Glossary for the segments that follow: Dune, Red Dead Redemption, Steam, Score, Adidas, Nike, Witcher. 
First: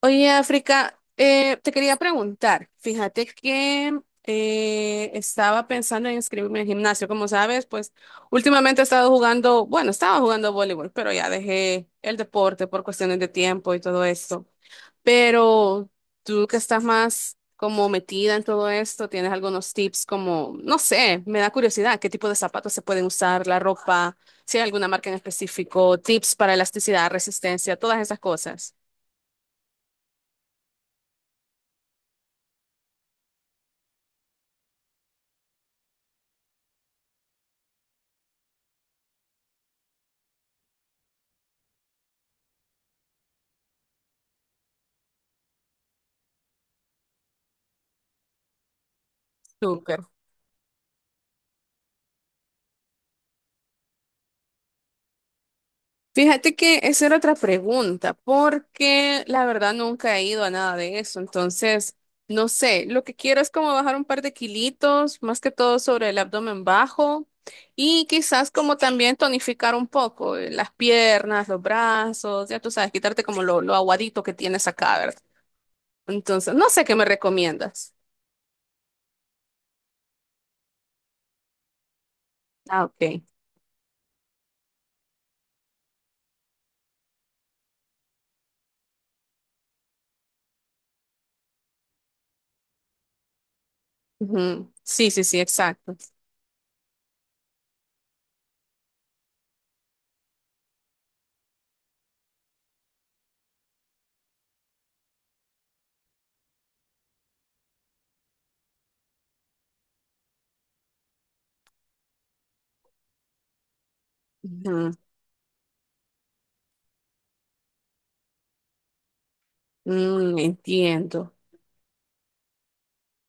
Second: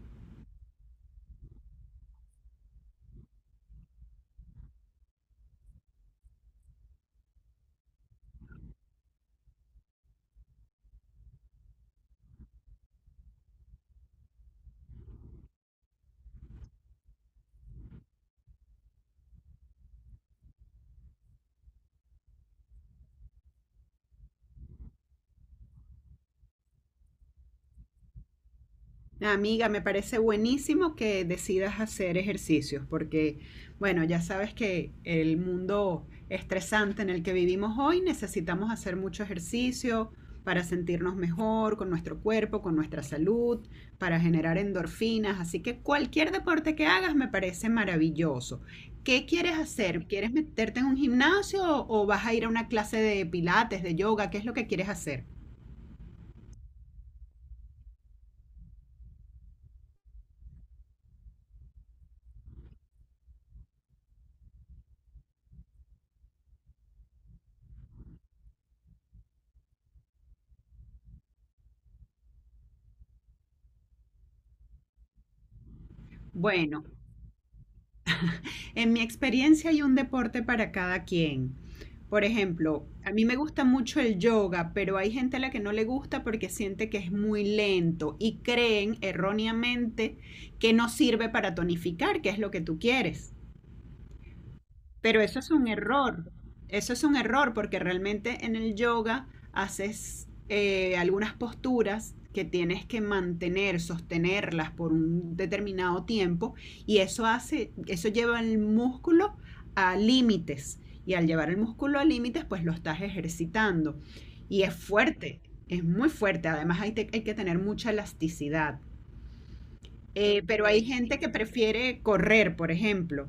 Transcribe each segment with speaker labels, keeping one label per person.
Speaker 1: Oye, África, te quería preguntar, fíjate que estaba pensando en inscribirme en gimnasio, como sabes, pues últimamente he estado jugando, bueno, estaba jugando voleibol, pero ya dejé el deporte por cuestiones de tiempo y todo esto. Pero tú que estás más como metida en todo esto, ¿tienes algunos tips como, no sé, me da curiosidad, qué tipo de zapatos se pueden usar, la ropa, si hay alguna marca en específico, tips para elasticidad, resistencia, todas esas cosas?
Speaker 2: Amiga, me parece buenísimo que decidas hacer ejercicios porque, bueno, ya sabes que el mundo estresante en el que vivimos hoy necesitamos hacer mucho ejercicio para sentirnos mejor con nuestro cuerpo, con nuestra salud, para generar endorfinas. Así que cualquier deporte que hagas me parece maravilloso. ¿Qué quieres
Speaker 1: Tú.
Speaker 2: hacer? ¿Quieres meterte en un gimnasio o vas a ir a una clase de pilates, de yoga? ¿Qué es lo que quieres hacer?
Speaker 1: Fíjate que esa era otra pregunta, porque la verdad nunca he ido a nada de eso, entonces no sé, lo que quiero es como bajar un par de kilitos, más que todo sobre el abdomen bajo y quizás como también tonificar un poco las piernas, los brazos, ya tú sabes, quitarte como lo aguadito que tienes acá, ¿verdad? Entonces, no sé
Speaker 2: Bueno,
Speaker 1: qué me recomiendas.
Speaker 2: en mi experiencia hay un deporte para cada quien. Por
Speaker 1: Ah,
Speaker 2: ejemplo, a
Speaker 1: ok.
Speaker 2: mí me gusta mucho el yoga, pero hay gente a la que no le gusta porque siente que es muy lento y creen erróneamente que no sirve para tonificar, que es lo que tú quieres.
Speaker 1: Ujú. Sí,
Speaker 2: Pero
Speaker 1: sí,
Speaker 2: eso
Speaker 1: sí,
Speaker 2: es un
Speaker 1: exacto.
Speaker 2: error. Eso es un error porque realmente en el yoga haces algunas posturas que tienes que mantener, sostenerlas por un determinado tiempo y eso hace, eso lleva el músculo a límites y al llevar el músculo a límites pues lo estás ejercitando y es
Speaker 1: Ujú.
Speaker 2: fuerte, es muy fuerte, además hay, hay que tener mucha elasticidad.
Speaker 1: Mm,
Speaker 2: Pero hay gente que
Speaker 1: entiendo.
Speaker 2: prefiere correr, por ejemplo.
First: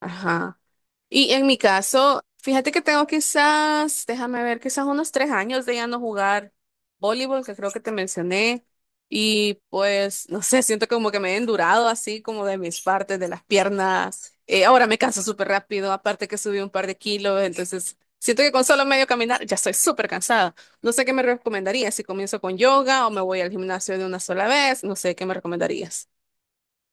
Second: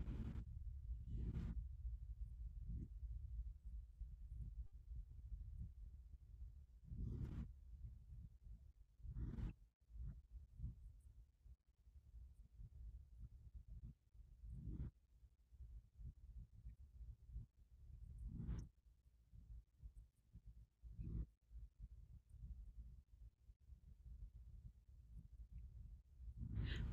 Speaker 1: Ajá. Y en mi caso, fíjate que tengo quizás, déjame ver, quizás unos 3 años de ya no jugar voleibol, que creo que te mencioné. Y pues, no sé, siento como que me he endurado así como de mis partes, de las piernas. Ahora me canso súper rápido, aparte que subí un par de kilos, entonces siento que con solo medio caminar ya estoy súper cansada. No sé qué me recomendarías, si comienzo con yoga o me voy al gimnasio de una sola vez, no sé qué me recomendarías.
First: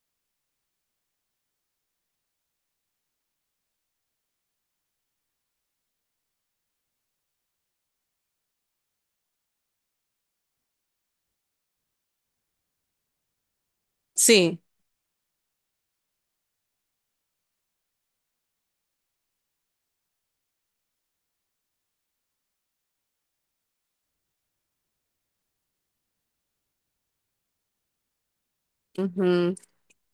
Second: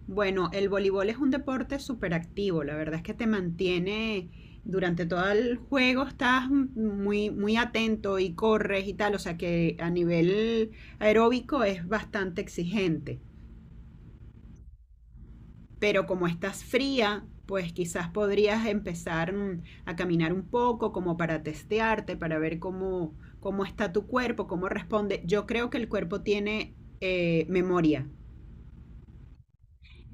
Speaker 2: Bueno, el voleibol es un deporte súper activo, la verdad es que te mantiene durante todo el juego, estás muy, muy atento y corres y tal, o sea que a nivel aeróbico es bastante exigente,
Speaker 1: Sí,
Speaker 2: pero como estás fría, pues quizás podrías empezar a caminar un poco como para testearte, para ver cómo, cómo está tu cuerpo, cómo responde. Yo creo que el cuerpo tiene memoria,
Speaker 1: ujú,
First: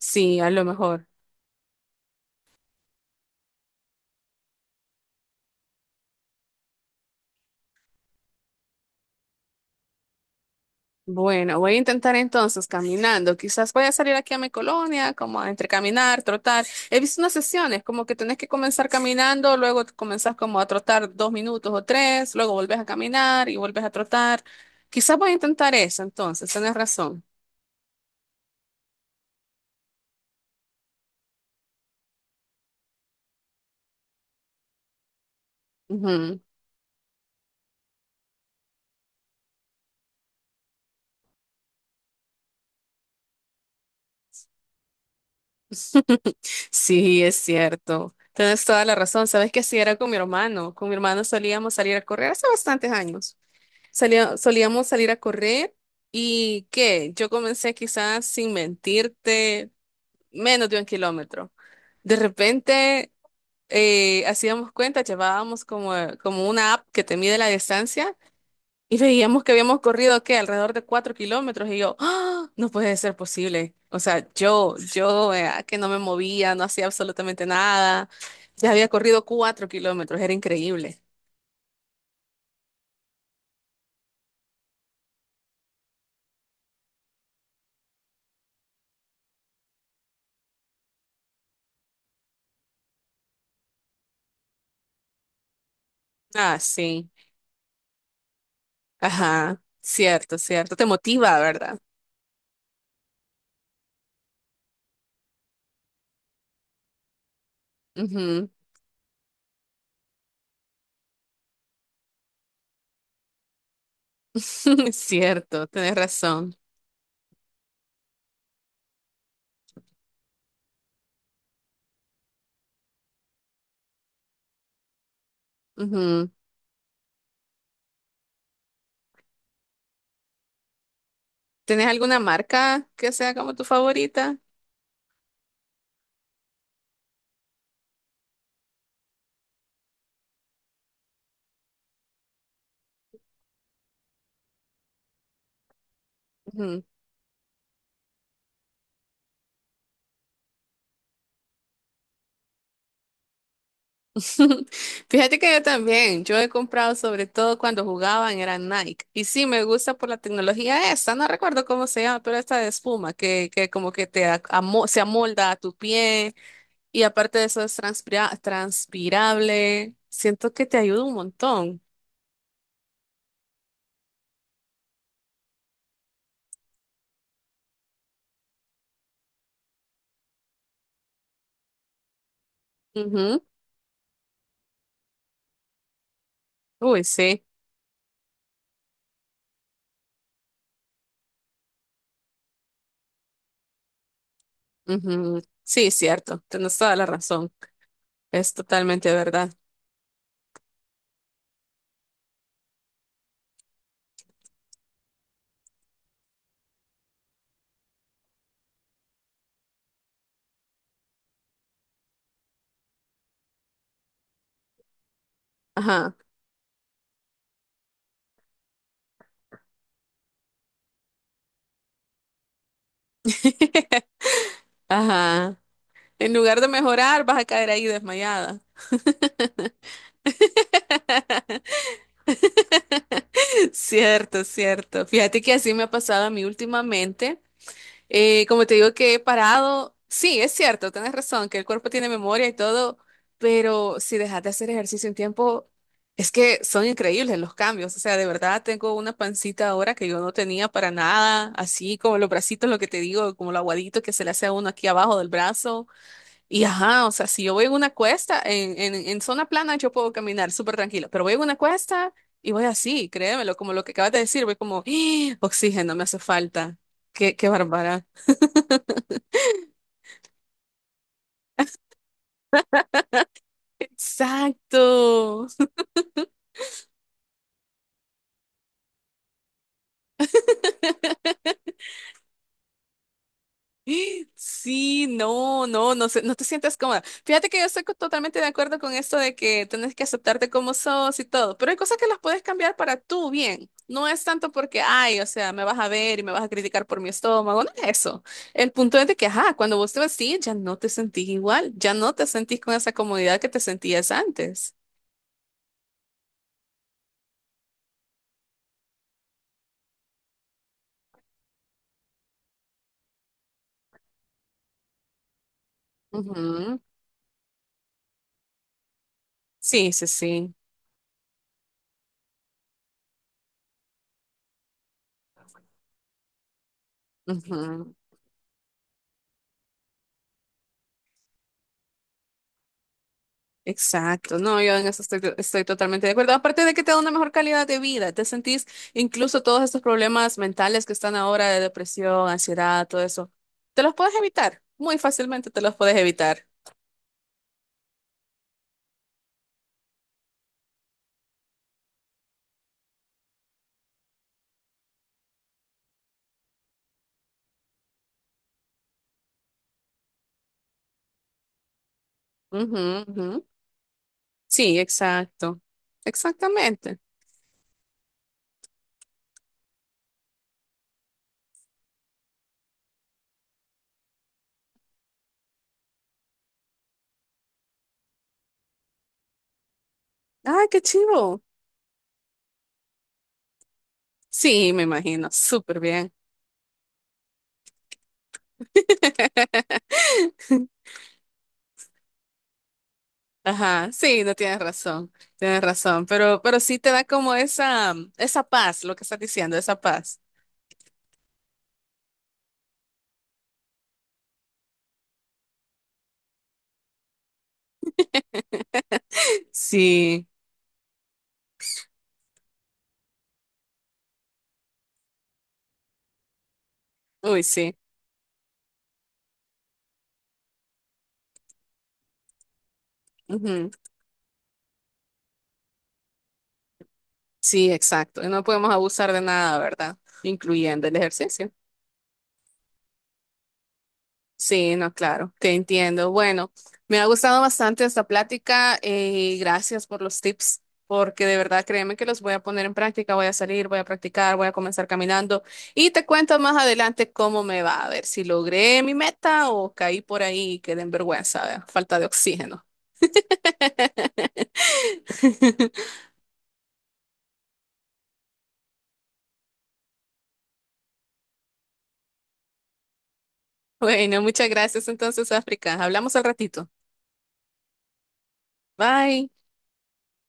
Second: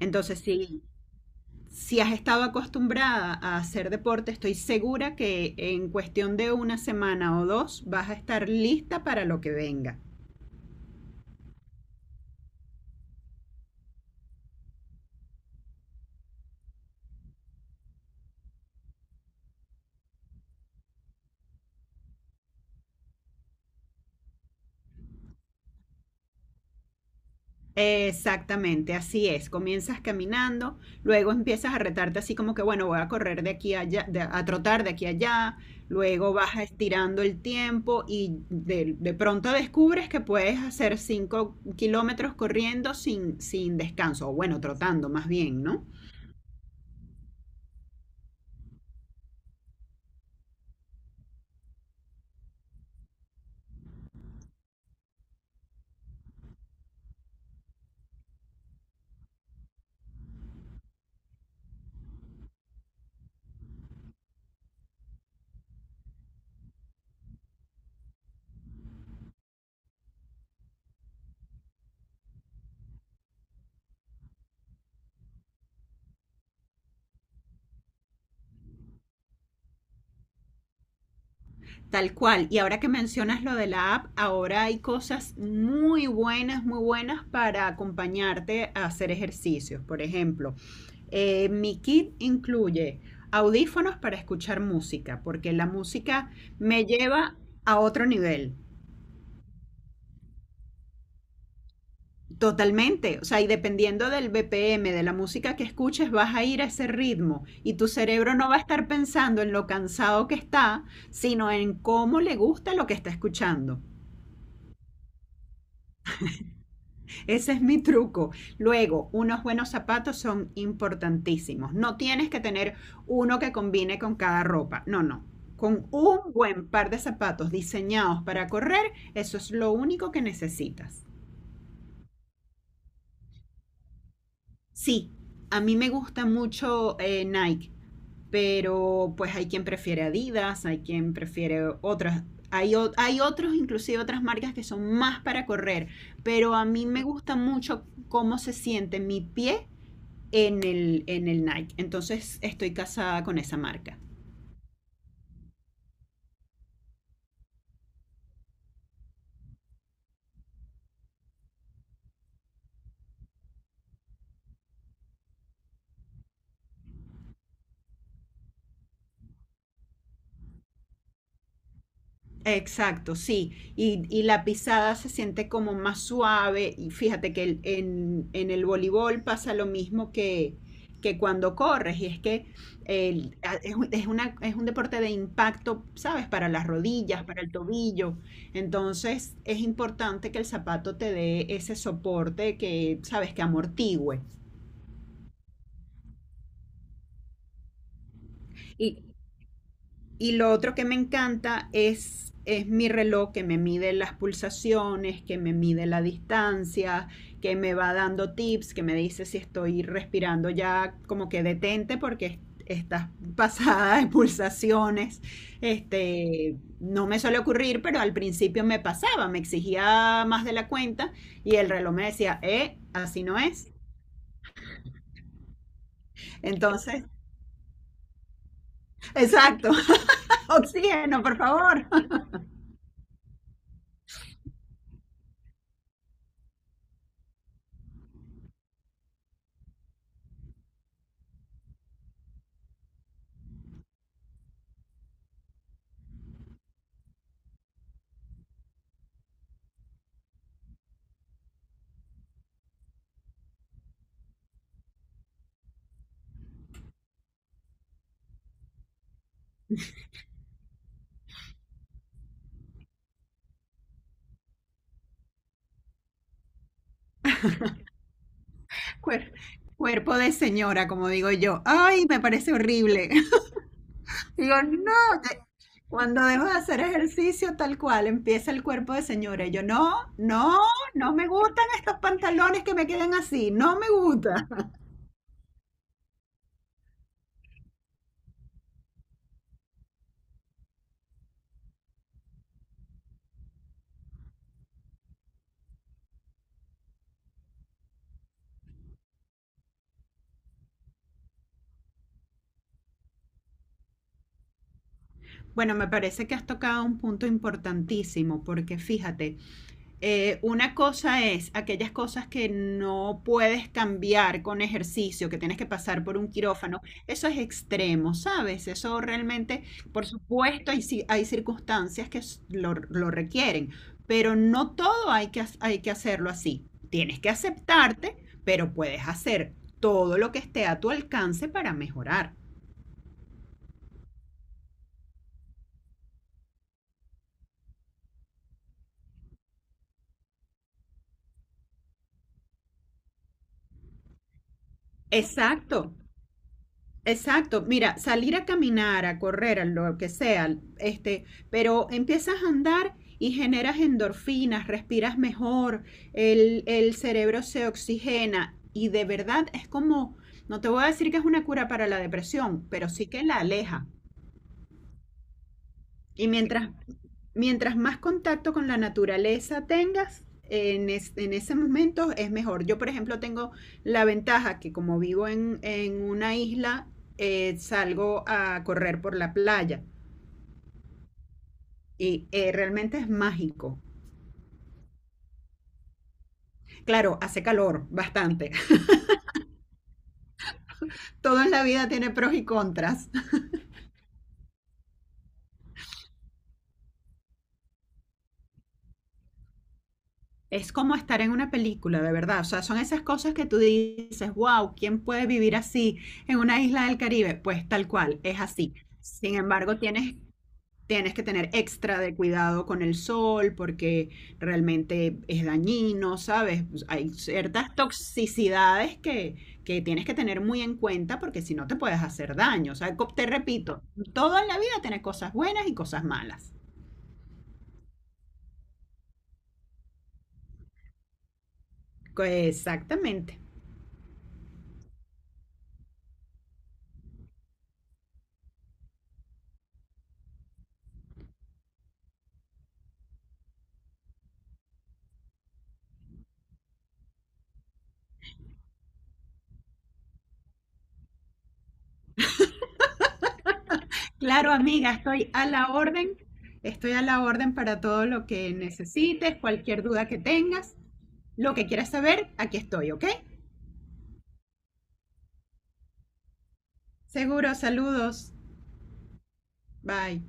Speaker 2: entonces
Speaker 1: a lo
Speaker 2: sí,
Speaker 1: mejor.
Speaker 2: si has estado acostumbrada a hacer deporte, estoy segura que en cuestión de una semana o dos vas a estar lista para lo que venga.
Speaker 1: Bueno, voy a intentar entonces caminando. Quizás voy a salir aquí a mi colonia, como a entre caminar, trotar. He visto unas sesiones, como que tenés que comenzar caminando, luego comenzás como a trotar 2 minutos o 3, luego volvés a caminar y volvés a trotar. Quizás voy a intentar eso entonces, tenés razón.
Speaker 2: Exactamente, así es. Comienzas caminando, luego empiezas a retarte así como que, bueno, voy a correr de aquí a allá, a trotar de aquí a allá, luego
Speaker 1: Ujú.
Speaker 2: vas estirando el tiempo y de pronto descubres que puedes hacer 5 kilómetros corriendo sin, sin descanso, o bueno, trotando más bien, ¿no?
Speaker 1: Sí, es cierto. Tienes toda la razón. Sabes que así era con mi hermano. Con mi hermano solíamos salir a correr hace bastantes años. Solíamos salir a correr y ¿qué? Yo comencé quizás sin mentirte menos de un kilómetro. De repente hacíamos cuenta, llevábamos como, como una app que te mide la distancia y veíamos que habíamos corrido ¿qué? Alrededor de 4 kilómetros y yo, ¡Ah! No puede ser posible. O sea, yo que no me movía, no hacía absolutamente nada, ya había corrido 4 kilómetros, era increíble.
Speaker 2: Tal cual. Y ahora que mencionas lo de la app, ahora hay cosas muy buenas para acompañarte a hacer ejercicios. Por ejemplo, mi kit incluye audífonos para escuchar música, porque la música
Speaker 1: Ah,
Speaker 2: me
Speaker 1: sí.
Speaker 2: lleva a otro nivel.
Speaker 1: Ajá, cierto, cierto. Te motiva, ¿verdad?
Speaker 2: Totalmente, o sea, y dependiendo del BPM, de la música que escuches, vas a ir a ese ritmo y tu cerebro no
Speaker 1: Ujú.
Speaker 2: va a estar pensando en lo cansado que está, sino en cómo le gusta lo que está escuchando.
Speaker 1: Cierto, tenés razón.
Speaker 2: Ese es mi truco. Luego, unos buenos zapatos son importantísimos. No tienes que tener uno que combine con cada ropa. No, no. Con
Speaker 1: Ujú.
Speaker 2: un buen par de zapatos diseñados para correr, eso es lo único que necesitas.
Speaker 1: ¿Tenés alguna marca que sea como tu favorita?
Speaker 2: Sí, a mí me gusta mucho Nike, pero pues hay quien prefiere Adidas, hay quien prefiere otras. Hay, hay otros, inclusive otras marcas que son más para correr, pero a
Speaker 1: Ujú.
Speaker 2: mí me gusta mucho cómo se siente mi pie en el Nike. Entonces estoy casada con esa marca.
Speaker 1: Fíjate que yo también, yo he comprado sobre todo cuando jugaban, era Nike. Y sí, me gusta por la tecnología esta, no recuerdo cómo se llama, pero esta de espuma que como que te se amolda a tu pie y aparte de eso es transpirable. Siento que te ayuda un montón.
Speaker 2: Exacto, sí. Y la pisada se siente como más suave. Y fíjate que en el voleibol pasa lo mismo que cuando corres. Y es que
Speaker 1: Ujú.
Speaker 2: es una, es un deporte de impacto, ¿sabes? Para las
Speaker 1: Uy,
Speaker 2: rodillas, para
Speaker 1: sí.
Speaker 2: el tobillo. Entonces es importante que el zapato te dé ese soporte que, ¿sabes? Que amortigüe.
Speaker 1: Ujú. Sí, cierto, tienes toda la razón. Es totalmente verdad.
Speaker 2: Y lo otro que me encanta es mi reloj que me mide las pulsaciones, que me mide la distancia, que me va dando tips, que me dice si estoy respirando ya como que detente porque estás pasada de pulsaciones.
Speaker 1: Ajá.
Speaker 2: Este, no me suele ocurrir, pero al principio me pasaba, me exigía más de la cuenta y el reloj me decía, así no es.
Speaker 1: Ajá. En lugar de
Speaker 2: Entonces,
Speaker 1: mejorar, vas a caer ahí desmayada.
Speaker 2: exacto, oxígeno, por favor.
Speaker 1: Cierto, cierto. Fíjate que así me ha pasado a mí últimamente. Como te digo que he parado, sí, es cierto, tienes razón, que el cuerpo tiene memoria y todo, pero si dejas de hacer ejercicio un tiempo, es que son increíbles los cambios. O sea, de verdad tengo una pancita ahora que yo no tenía para nada, así como los bracitos, lo que te digo, como lo aguadito que se le hace a uno aquí abajo del brazo. Y ajá, o sea, si yo voy en una cuesta, en zona plana yo puedo caminar súper tranquilo, pero voy en una cuesta y voy así, créemelo, como lo que acabas de decir, voy como, ¡Ah! Oxígeno, me hace falta. Qué bárbara.
Speaker 2: Cuer- cuerpo de señora, como digo yo. Ay, me parece horrible. Digo, no, te-
Speaker 1: Exacto.
Speaker 2: cuando dejo de hacer ejercicio tal cual, empieza el cuerpo de señora. Y yo, no, no, no me gustan estos pantalones que me quedan así, no me gusta.
Speaker 1: Sí, no, no, no, no te sientas cómoda. Fíjate que yo estoy totalmente de acuerdo con esto de que tenés que aceptarte como sos y todo, pero hay cosas que las puedes cambiar para tu bien. No es tanto porque, ay, o sea, me vas a ver y me vas a criticar por mi estómago, no es eso. El punto es de que, ajá, cuando vos te vestís ya no te sentís igual, ya no te sentís con esa comodidad que te sentías antes.
Speaker 2: Bueno, me parece que has tocado un punto importantísimo, porque fíjate, una cosa es aquellas cosas que no puedes cambiar con ejercicio, que tienes que pasar por un
Speaker 1: Ujú.
Speaker 2: quirófano. Eso es extremo, ¿sabes? Eso realmente,
Speaker 1: Sí,
Speaker 2: por
Speaker 1: sí, sí.
Speaker 2: supuesto, hay, hay circunstancias que lo requieren, pero no todo hay que, hay que hacerlo así. Tienes que aceptarte, pero puedes hacer todo lo que esté a tu alcance para mejorar.
Speaker 1: Exacto, no, yo en eso estoy, estoy totalmente de acuerdo. Aparte de que te da una mejor calidad de vida, te sentís incluso todos estos problemas mentales que están ahora de depresión, ansiedad, todo eso, te los puedes evitar, muy fácilmente te los
Speaker 2: Exacto.
Speaker 1: puedes evitar.
Speaker 2: Exacto, mira, salir a caminar, a correr, a lo que sea, este, pero empiezas a andar y generas endorfinas, respiras mejor, el cerebro se oxigena y de verdad es como, no te voy a decir que es una cura para la depresión,
Speaker 1: Ujú,
Speaker 2: pero sí que
Speaker 1: ujú.
Speaker 2: la aleja.
Speaker 1: Sí, exacto,
Speaker 2: Y mientras
Speaker 1: exactamente.
Speaker 2: mientras más contacto con la naturaleza tengas, en ese momento es mejor. Yo, por ejemplo, tengo la ventaja que como vivo en una isla, salgo a correr por la playa
Speaker 1: Ay, qué chivo.
Speaker 2: y realmente es mágico.
Speaker 1: Sí, me imagino, súper bien.
Speaker 2: Claro, hace calor bastante. Todo en la vida tiene pros y contras.
Speaker 1: Ajá, sí, no tienes razón, tienes razón, pero sí te da como esa paz, lo que estás diciendo, esa paz.
Speaker 2: Es como estar en una película, de verdad. O sea, son esas cosas que tú dices, wow, ¿quién puede vivir así en una isla del Caribe? Pues tal cual, es así. Sin embargo, tienes
Speaker 1: Sí,
Speaker 2: tienes que tener extra de cuidado con el sol porque realmente es dañino, ¿sabes? Pues hay
Speaker 1: uy,
Speaker 2: ciertas
Speaker 1: sí.
Speaker 2: toxicidades que tienes que tener muy en cuenta porque si no te puedes hacer daño. O sea, te
Speaker 1: Ujú.
Speaker 2: repito, todo en la vida tiene cosas buenas y cosas malas.
Speaker 1: Sí, exacto. Y no podemos abusar de nada, ¿verdad? Incluyendo el ejercicio.
Speaker 2: Exactamente.
Speaker 1: Sí, no, claro, te entiendo. Bueno, me ha gustado bastante esta plática y gracias por los tips, porque de verdad créeme que los voy a poner en práctica, voy a salir, voy a practicar, voy a comenzar caminando y te cuento más adelante cómo me va, a ver si logré mi meta o caí por ahí y quedé en vergüenza, ¿verdad? Falta de oxígeno.
Speaker 2: Claro, amiga, estoy a la orden. Estoy a la orden para todo lo que necesites, cualquier duda que tengas, lo que quieras saber, aquí estoy, ¿ok?
Speaker 1: Bueno, muchas gracias entonces, África. Hablamos al ratito.
Speaker 2: Seguro, saludos.
Speaker 1: Bye.
Speaker 2: Bye.